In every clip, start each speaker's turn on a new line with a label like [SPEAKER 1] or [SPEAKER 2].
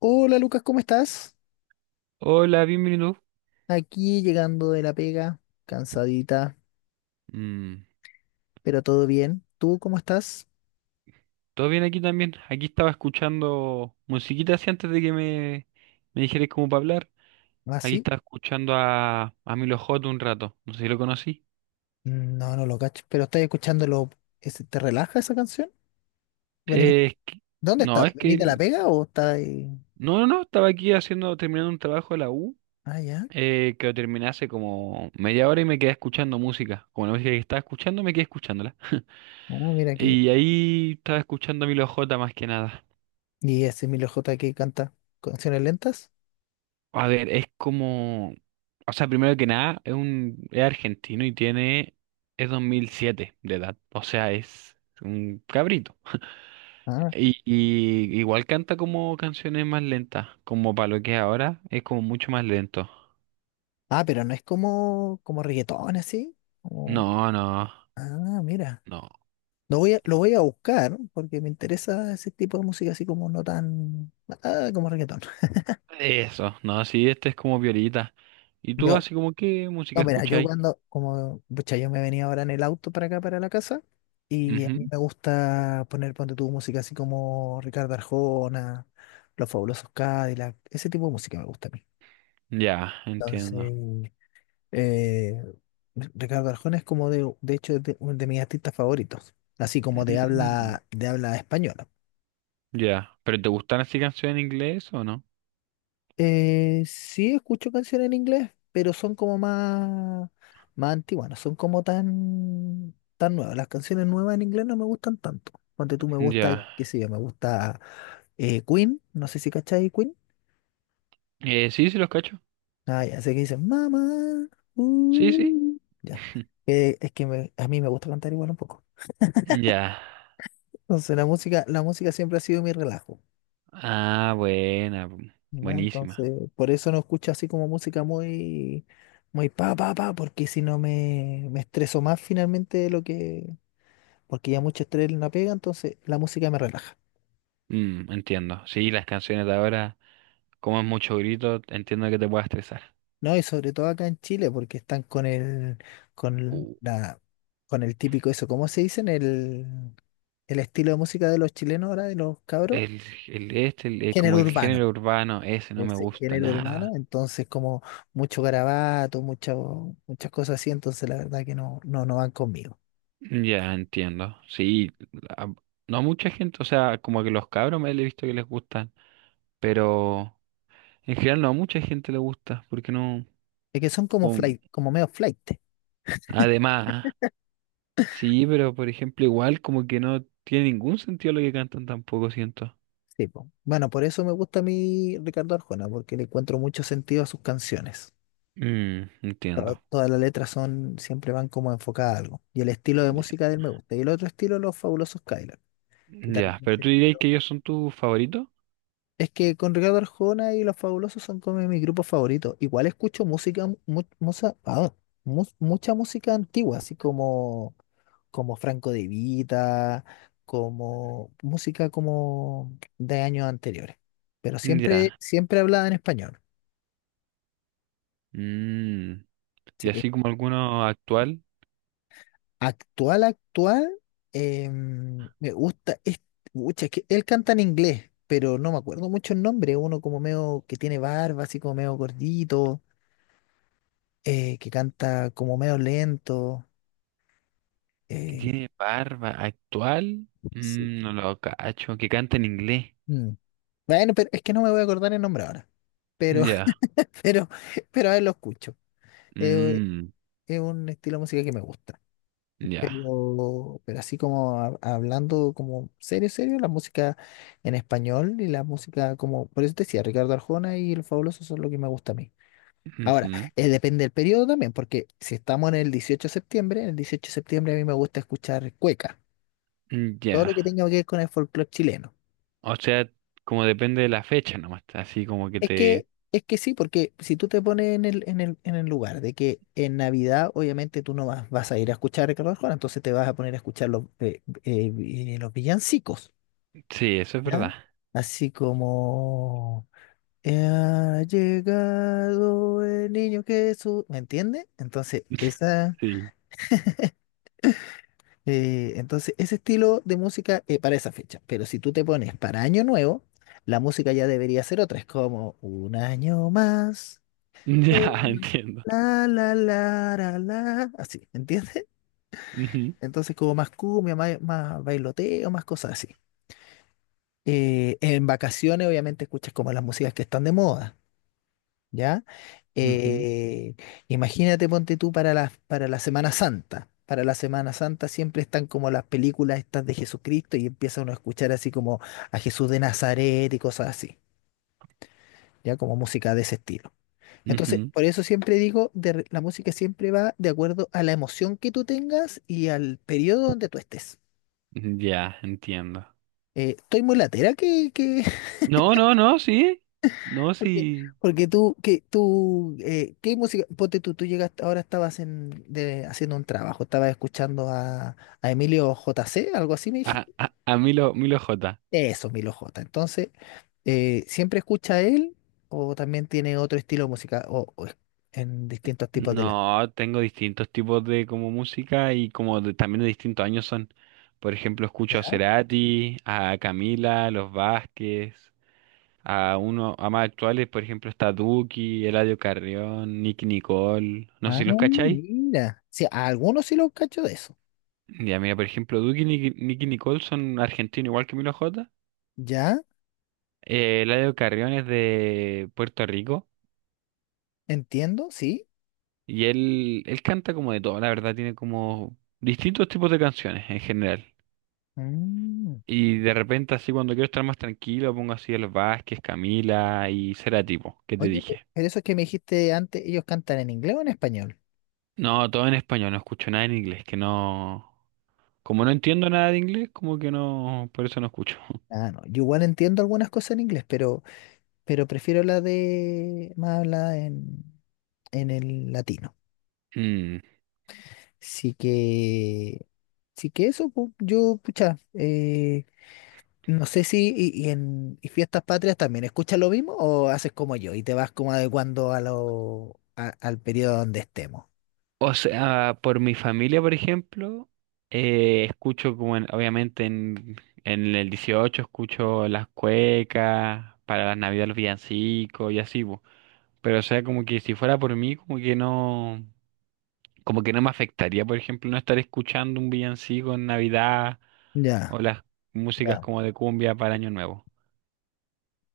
[SPEAKER 1] Hola Lucas, ¿cómo estás?
[SPEAKER 2] Hola, bienvenido.
[SPEAKER 1] Aquí llegando de la pega, cansadita,
[SPEAKER 2] Mm,
[SPEAKER 1] pero todo bien. ¿Tú cómo estás?
[SPEAKER 2] ¿todo bien aquí también? Aquí estaba escuchando musiquita así antes de que me dijeras cómo para hablar.
[SPEAKER 1] ¿Ah,
[SPEAKER 2] Aquí
[SPEAKER 1] sí?
[SPEAKER 2] estaba escuchando a Milo J un rato. No sé si lo conocí.
[SPEAKER 1] Mm, no, no lo cacho, pero estás escuchándolo. ¿Te relaja esa canción? ¿Venís-
[SPEAKER 2] Eh, es que-
[SPEAKER 1] ¿Dónde
[SPEAKER 2] no,
[SPEAKER 1] estás?
[SPEAKER 2] es que...
[SPEAKER 1] ¿Venís de la pega o estás ahí?
[SPEAKER 2] No, no, no. Estaba aquí haciendo, terminando un trabajo de la U.
[SPEAKER 1] Ah, ya.
[SPEAKER 2] Que lo terminé hace como media hora y me quedé escuchando música. Como la música que estaba escuchando, me quedé escuchándola.
[SPEAKER 1] Ah, mira que.
[SPEAKER 2] Y ahí estaba escuchando a Milo J más que nada.
[SPEAKER 1] ¿Y ese Emilio J que canta canciones lentas?
[SPEAKER 2] A ver, es como, o sea, primero que nada, es es argentino y es 2007 de edad, o sea, es un cabrito.
[SPEAKER 1] Ah,
[SPEAKER 2] Y igual canta como canciones más lentas, como para lo que es ahora, es como mucho más lento.
[SPEAKER 1] ah, pero no es como, como reggaetón así. Como-
[SPEAKER 2] No, no,
[SPEAKER 1] Ah, mira.
[SPEAKER 2] no,
[SPEAKER 1] Lo voy a buscar porque me interesa ese tipo de música así como no tan. Ah, como reggaetón.
[SPEAKER 2] eso, no, sí, este es como violita. ¿Y tú
[SPEAKER 1] Yo,
[SPEAKER 2] así como qué música
[SPEAKER 1] no, mira, yo
[SPEAKER 2] escucháis?
[SPEAKER 1] cuando, como, pucha, yo me venía ahora en el auto para acá, para la casa, y a mí
[SPEAKER 2] Ujú.
[SPEAKER 1] me gusta poner, ponte tu música así como Ricardo Arjona, Los Fabulosos Cadillac, ese tipo de música me gusta a mí.
[SPEAKER 2] Ya, entiendo.
[SPEAKER 1] Entonces, eh, Ricardo Arjona es como de hecho, es de, uno de mis artistas favoritos, así como
[SPEAKER 2] Mm,
[SPEAKER 1] de habla española.
[SPEAKER 2] ya, ¿pero te gustan así canciones en inglés o no?
[SPEAKER 1] Sí escucho canciones en inglés, pero son como más, más antiguas, no son como tan, tan nuevas. Las canciones nuevas en inglés no me gustan tanto. Ponte tú me gusta,
[SPEAKER 2] Ya,
[SPEAKER 1] ya, qué sé yo, me gusta Queen, no sé si cachai Queen.
[SPEAKER 2] sí los cacho.
[SPEAKER 1] Ah, ya sé que dicen mamá,
[SPEAKER 2] Sí, sí.
[SPEAKER 1] ya. A mí me gusta cantar igual un poco.
[SPEAKER 2] Ya.
[SPEAKER 1] Entonces la música siempre ha sido mi relajo.
[SPEAKER 2] Ah, buena.
[SPEAKER 1] Ya,
[SPEAKER 2] Buenísima.
[SPEAKER 1] entonces, por eso no escucho así como música muy, muy pa, pa, pa, porque si no me estreso más finalmente de lo que, porque ya mucho estrés no pega, entonces la música me relaja.
[SPEAKER 2] Mm, entiendo. Sí, las canciones de ahora, como es mucho grito, entiendo que te pueda estresar.
[SPEAKER 1] No, y sobre todo acá en Chile, porque están con el, con
[SPEAKER 2] Uh,
[SPEAKER 1] la, con el típico eso, ¿cómo se dicen? El estilo de música de los chilenos ahora, de los cabros,
[SPEAKER 2] el,
[SPEAKER 1] género
[SPEAKER 2] como el
[SPEAKER 1] urbano.
[SPEAKER 2] género urbano, ese no me
[SPEAKER 1] Ese
[SPEAKER 2] gusta
[SPEAKER 1] género urbano,
[SPEAKER 2] nada.
[SPEAKER 1] entonces como mucho garabato, mucho, muchas cosas así, entonces la verdad que no, no, no van conmigo.
[SPEAKER 2] Ya, entiendo. Sí, a- no a mucha gente, o sea, como que los cabros me he visto que les gustan, pero en general no a mucha gente le gusta, porque no,
[SPEAKER 1] Es que son como
[SPEAKER 2] como,
[SPEAKER 1] flight, como medio flight.
[SPEAKER 2] además, sí, pero por ejemplo, igual como que no tiene ningún sentido lo que cantan tampoco, siento.
[SPEAKER 1] Sí, po. Bueno, por eso me gusta a mí Ricardo Arjona, porque le encuentro mucho sentido a sus canciones.
[SPEAKER 2] Mm, entiendo.
[SPEAKER 1] Todas las letras son, siempre van como enfocadas a algo. Y el estilo de
[SPEAKER 2] Ya.
[SPEAKER 1] música de él me gusta. Y el otro estilo, Los Fabulosos Kylan, que también
[SPEAKER 2] Ya, pero
[SPEAKER 1] es
[SPEAKER 2] tú dirías que
[SPEAKER 1] estilo.
[SPEAKER 2] ellos son tus favoritos.
[SPEAKER 1] Es que con Ricardo Arjona y Los Fabulosos son como mis grupos favoritos. Igual escucho música, mucha, ah, mucha música antigua, así como como Franco De Vita, como música como de años anteriores. Pero siempre,
[SPEAKER 2] Ya.
[SPEAKER 1] siempre hablaba en español.
[SPEAKER 2] Mm, y
[SPEAKER 1] Sí.
[SPEAKER 2] así como alguno actual
[SPEAKER 1] Actual, actual, me gusta, es, pucha, es que él canta en inglés, pero no me acuerdo mucho el nombre, uno como medio que tiene barba, así como medio gordito, que canta como medio lento.
[SPEAKER 2] que
[SPEAKER 1] eh,
[SPEAKER 2] tiene barba actual,
[SPEAKER 1] Sí.
[SPEAKER 2] mm, no lo cacho, que canta en inglés.
[SPEAKER 1] Mm. Bueno, pero es que no me voy a acordar el nombre ahora. Pero,
[SPEAKER 2] Ya.
[SPEAKER 1] pero, pero a él lo escucho. Eh,
[SPEAKER 2] Mm,
[SPEAKER 1] es un estilo de música que me gusta.
[SPEAKER 2] ya.
[SPEAKER 1] Pero así como hablando como serio, serio, la música en español y la música como, por eso te decía, Ricardo Arjona y El Fabuloso son lo que me gusta a mí. Ahora,
[SPEAKER 2] Ujú.
[SPEAKER 1] depende del periodo también, porque si estamos en el 18 de septiembre, el 18 de septiembre a mí me gusta escuchar cueca, todo
[SPEAKER 2] Ya.
[SPEAKER 1] lo que tenga que ver con el folclore chileno.
[SPEAKER 2] O sea, como depende de la fecha nomás, así como que te...
[SPEAKER 1] Es que sí, porque si tú te pones en el, en el, en el lugar de que en Navidad, obviamente tú no vas, vas a ir a escuchar a Ricardo Arjona, entonces te vas a poner a escuchar los, los villancicos,
[SPEAKER 2] Sí, eso es
[SPEAKER 1] ¿ya?
[SPEAKER 2] verdad.
[SPEAKER 1] Así como ha llegado el niño Jesús, ¿me entiendes? Entonces, esa,
[SPEAKER 2] Sí.
[SPEAKER 1] entonces, ese estilo de música para esa fecha. Pero si tú te pones para Año Nuevo, la música ya debería ser otra. Es como un año más. eh,
[SPEAKER 2] Ya, entiendo.
[SPEAKER 1] La, la, la, la, la, así, ¿entiendes?
[SPEAKER 2] Ujú,
[SPEAKER 1] Entonces como más cumbia, más, más bailoteo, más cosas así. En vacaciones obviamente escuchas como las músicas que están de moda, ¿ya?
[SPEAKER 2] ujú,
[SPEAKER 1] Eh, Imagínate, ponte tú para la Semana Santa. Para la Semana Santa siempre están como las películas estas de Jesucristo y empieza uno a escuchar así como a Jesús de Nazaret y cosas así, ¿ya? Como música de ese estilo. Entonces,
[SPEAKER 2] ujú.
[SPEAKER 1] por eso siempre digo, la música siempre va de acuerdo a la emoción que tú tengas y al periodo donde tú estés.
[SPEAKER 2] Ya, entiendo.
[SPEAKER 1] Estoy muy latera que
[SPEAKER 2] No, no, no, sí. No,
[SPEAKER 1] porque,
[SPEAKER 2] sí.
[SPEAKER 1] porque tú, ¿qué música? Ponte tú, tú llegaste, ahora estabas en, haciendo un trabajo, estabas escuchando a Emilio J C, algo así me dijiste.
[SPEAKER 2] A Milo, Milo J.
[SPEAKER 1] Eso, Milo J. Entonces, siempre escucha a él o también tiene otro estilo de música o en distintos tipos de la...
[SPEAKER 2] No, tengo distintos tipos de como música y como también de distintos años son. Por ejemplo, escucho a Cerati, a Camila, los Vázquez, a más actuales, por ejemplo, está Duki, Eladio Carrión, Nicky Nicole. No sé
[SPEAKER 1] Ah,
[SPEAKER 2] si los cacháis.
[SPEAKER 1] mira. Sí, a algunos sí los cacho de eso.
[SPEAKER 2] Ya, mira, por ejemplo, Duki y Nicky, Nicole son argentinos igual que Milo J.
[SPEAKER 1] Ya,
[SPEAKER 2] Eladio Carrión es de Puerto Rico
[SPEAKER 1] entiendo, sí.
[SPEAKER 2] y él canta como de todo, la verdad, tiene como distintos tipos de canciones en general.
[SPEAKER 1] Mm.
[SPEAKER 2] Y de repente así cuando quiero estar más tranquilo pongo así a los Vázquez, Camila y Cerati, po, que te
[SPEAKER 1] Oye,
[SPEAKER 2] dije.
[SPEAKER 1] pero eso que me dijiste antes, ¿ellos cantan en inglés o en español?
[SPEAKER 2] No, todo en español, no escucho nada en inglés, que no... Como no entiendo nada de inglés, como que no, por eso no escucho.
[SPEAKER 1] Ah, no. Yo igual entiendo algunas cosas en inglés, pero prefiero la de más hablada en el latino.
[SPEAKER 2] Mm,
[SPEAKER 1] Sí que, sí que eso, yo, pucha, no sé si y fiestas patrias también escuchas lo mismo o haces como yo y te vas como adecuando a lo, al periodo donde estemos.
[SPEAKER 2] o sea, por mi familia, por ejemplo, escucho como obviamente en el 18 escucho las cuecas, para las navidades los villancicos y así, po. Pero o sea, como que si fuera por mí, como que no me afectaría, por ejemplo, no estar escuchando un villancico en Navidad
[SPEAKER 1] Ya,
[SPEAKER 2] o las músicas
[SPEAKER 1] ya,
[SPEAKER 2] como de cumbia para Año Nuevo.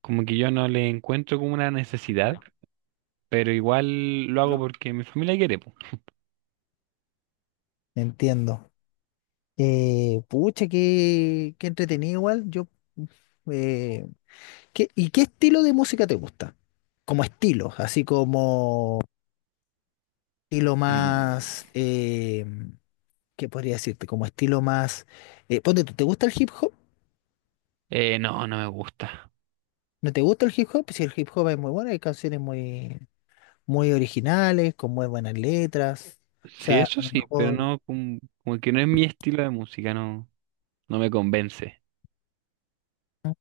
[SPEAKER 2] Como que yo no le encuentro como una necesidad, pero igual lo hago porque mi familia quiere, po.
[SPEAKER 1] entiendo. Pucha, qué, qué entretenido igual. Yo, eh, ¿y qué estilo de música te gusta? Como estilo, así como estilo más,
[SPEAKER 2] Mm,
[SPEAKER 1] ¿qué podría decirte? Como estilo más, ponte tú, ¿te gusta el hip hop?
[SPEAKER 2] no, no me gusta.
[SPEAKER 1] ¿No te gusta el hip hop? Si el hip hop es muy bueno, hay canciones muy, muy originales, con muy buenas letras. O
[SPEAKER 2] Sí,
[SPEAKER 1] sea,
[SPEAKER 2] eso
[SPEAKER 1] a lo
[SPEAKER 2] sí, pero
[SPEAKER 1] mejor,
[SPEAKER 2] no, como, como que no es mi estilo de música, no, no me convence.
[SPEAKER 1] ¿mm?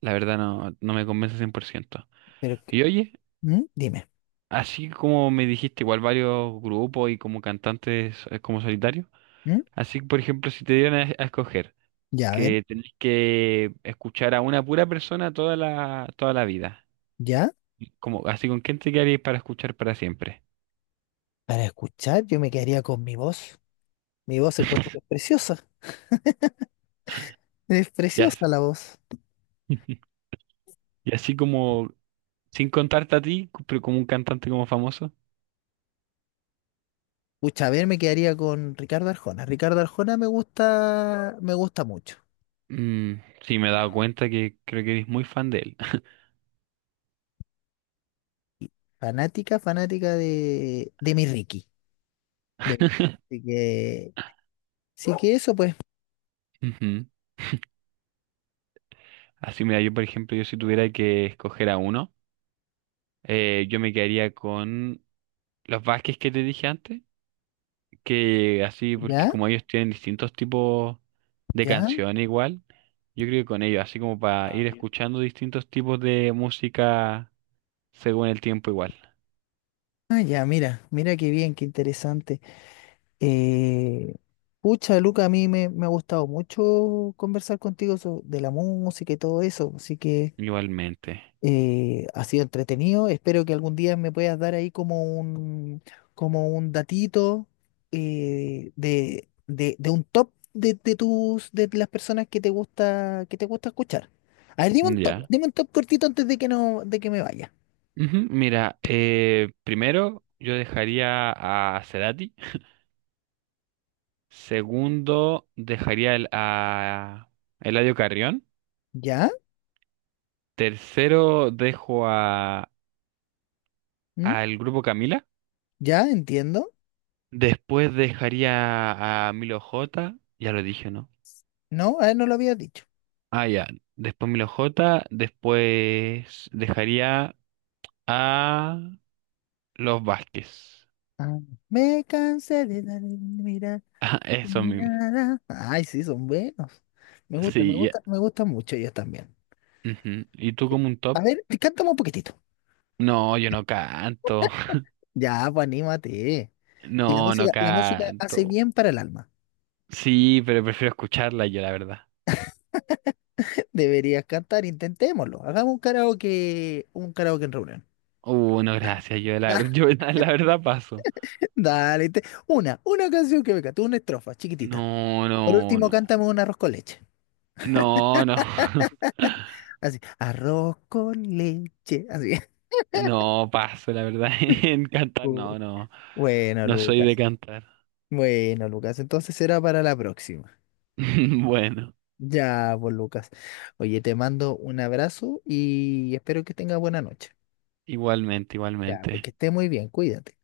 [SPEAKER 2] La verdad no, no me convence 100%.
[SPEAKER 1] Pero,
[SPEAKER 2] Y oye,
[SPEAKER 1] ¿mm? Dime,
[SPEAKER 2] así como me dijiste, igual varios grupos y como cantantes, como solitario,
[SPEAKER 1] ¿mm?
[SPEAKER 2] así por ejemplo, si te dieran a escoger
[SPEAKER 1] Ya, a ver,
[SPEAKER 2] que tenés que escuchar a una pura persona toda la vida,
[SPEAKER 1] ya.
[SPEAKER 2] como, así con quién te quedarías para escuchar para siempre.
[SPEAKER 1] Para escuchar, yo me quedaría con mi voz. Mi voz encuentro que es preciosa. Es
[SPEAKER 2] Ya sé.
[SPEAKER 1] preciosa la voz.
[SPEAKER 2] Y así como, sin contarte a ti, pero como un cantante como famoso.
[SPEAKER 1] Pucha, a ver, me quedaría con Ricardo Arjona. Ricardo Arjona me gusta mucho.
[SPEAKER 2] Mm, sí, me he dado cuenta que creo que eres muy fan de él.
[SPEAKER 1] Fanática, fanática de mi Ricky. De mi- Así que, sí que eso, pues.
[SPEAKER 2] Ujú. Así, mira, yo por ejemplo, yo si tuviera que escoger a uno, yo me quedaría con los Vázquez que te dije antes, que así, porque
[SPEAKER 1] Ya,
[SPEAKER 2] como ellos tienen distintos tipos de
[SPEAKER 1] ya,
[SPEAKER 2] canciones igual, yo creo que con ellos, así como para ir escuchando distintos tipos de música según el tiempo igual.
[SPEAKER 1] ah, ya, mira, mira qué bien, qué interesante. Eh, Pucha, Luca, a mí me ha gustado mucho conversar contigo de la música y todo eso. Así que.
[SPEAKER 2] Igualmente.
[SPEAKER 1] Ha sido entretenido. Espero que algún día me puedas dar ahí como un datito de un top de tus, de las personas que te gusta escuchar. A ver,
[SPEAKER 2] Ya.
[SPEAKER 1] dime un top cortito antes de que no, de que me vaya.
[SPEAKER 2] Ujú, mira, primero yo dejaría a Cerati. Segundo, dejaría a Eladio Carrión.
[SPEAKER 1] ¿Ya?
[SPEAKER 2] Tercero, dejo a
[SPEAKER 1] ¿Mm?
[SPEAKER 2] al grupo Camila.
[SPEAKER 1] ¿Ya? Entiendo.
[SPEAKER 2] Después dejaría a Milo J. Ya lo dije, ¿no?
[SPEAKER 1] No, a ver, no lo habías dicho.
[SPEAKER 2] Ah, ya. Después Milo J. Después dejaría a los Vázquez.
[SPEAKER 1] Ah, me cansé de dar mirar
[SPEAKER 2] Ah,
[SPEAKER 1] a tu
[SPEAKER 2] eso mismo.
[SPEAKER 1] mirada. Ay, sí, son buenos. Me gusta, me
[SPEAKER 2] Sí, ya.
[SPEAKER 1] gusta, me gustan mucho ellos también.
[SPEAKER 2] Ujú. ¿Y tú como un
[SPEAKER 1] A
[SPEAKER 2] top?
[SPEAKER 1] ver, cántame un poquitito.
[SPEAKER 2] No, yo no canto.
[SPEAKER 1] Ya, pues anímate. Si la
[SPEAKER 2] No, no
[SPEAKER 1] música, la música hace
[SPEAKER 2] canto.
[SPEAKER 1] bien para el alma.
[SPEAKER 2] Sí, pero prefiero escucharla yo, la verdad.
[SPEAKER 1] Deberías cantar, intentémoslo. Hagamos un karaoke en reunión.
[SPEAKER 2] No,
[SPEAKER 1] Dale,
[SPEAKER 2] gracias.
[SPEAKER 1] dale,
[SPEAKER 2] Yo la verdad paso.
[SPEAKER 1] dale. Una canción que me cante, una estrofa chiquitita.
[SPEAKER 2] No,
[SPEAKER 1] Por
[SPEAKER 2] no,
[SPEAKER 1] último,
[SPEAKER 2] no.
[SPEAKER 1] cántame un arroz con leche.
[SPEAKER 2] No, no.
[SPEAKER 1] Así, arroz con leche. Así.
[SPEAKER 2] No paso, la verdad. En cantar,
[SPEAKER 1] Uy,
[SPEAKER 2] no, no.
[SPEAKER 1] bueno,
[SPEAKER 2] No soy de
[SPEAKER 1] Lucas.
[SPEAKER 2] cantar.
[SPEAKER 1] Bueno, Lucas, entonces será para la próxima.
[SPEAKER 2] Bueno,
[SPEAKER 1] Ya, pues, Lucas. Oye, te mando un abrazo y espero que tengas buena noche.
[SPEAKER 2] igualmente,
[SPEAKER 1] Ya, porque
[SPEAKER 2] igualmente.
[SPEAKER 1] esté muy bien, cuídate.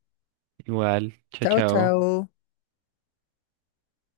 [SPEAKER 2] Igual. Chao,
[SPEAKER 1] Chao,
[SPEAKER 2] chao.
[SPEAKER 1] chao.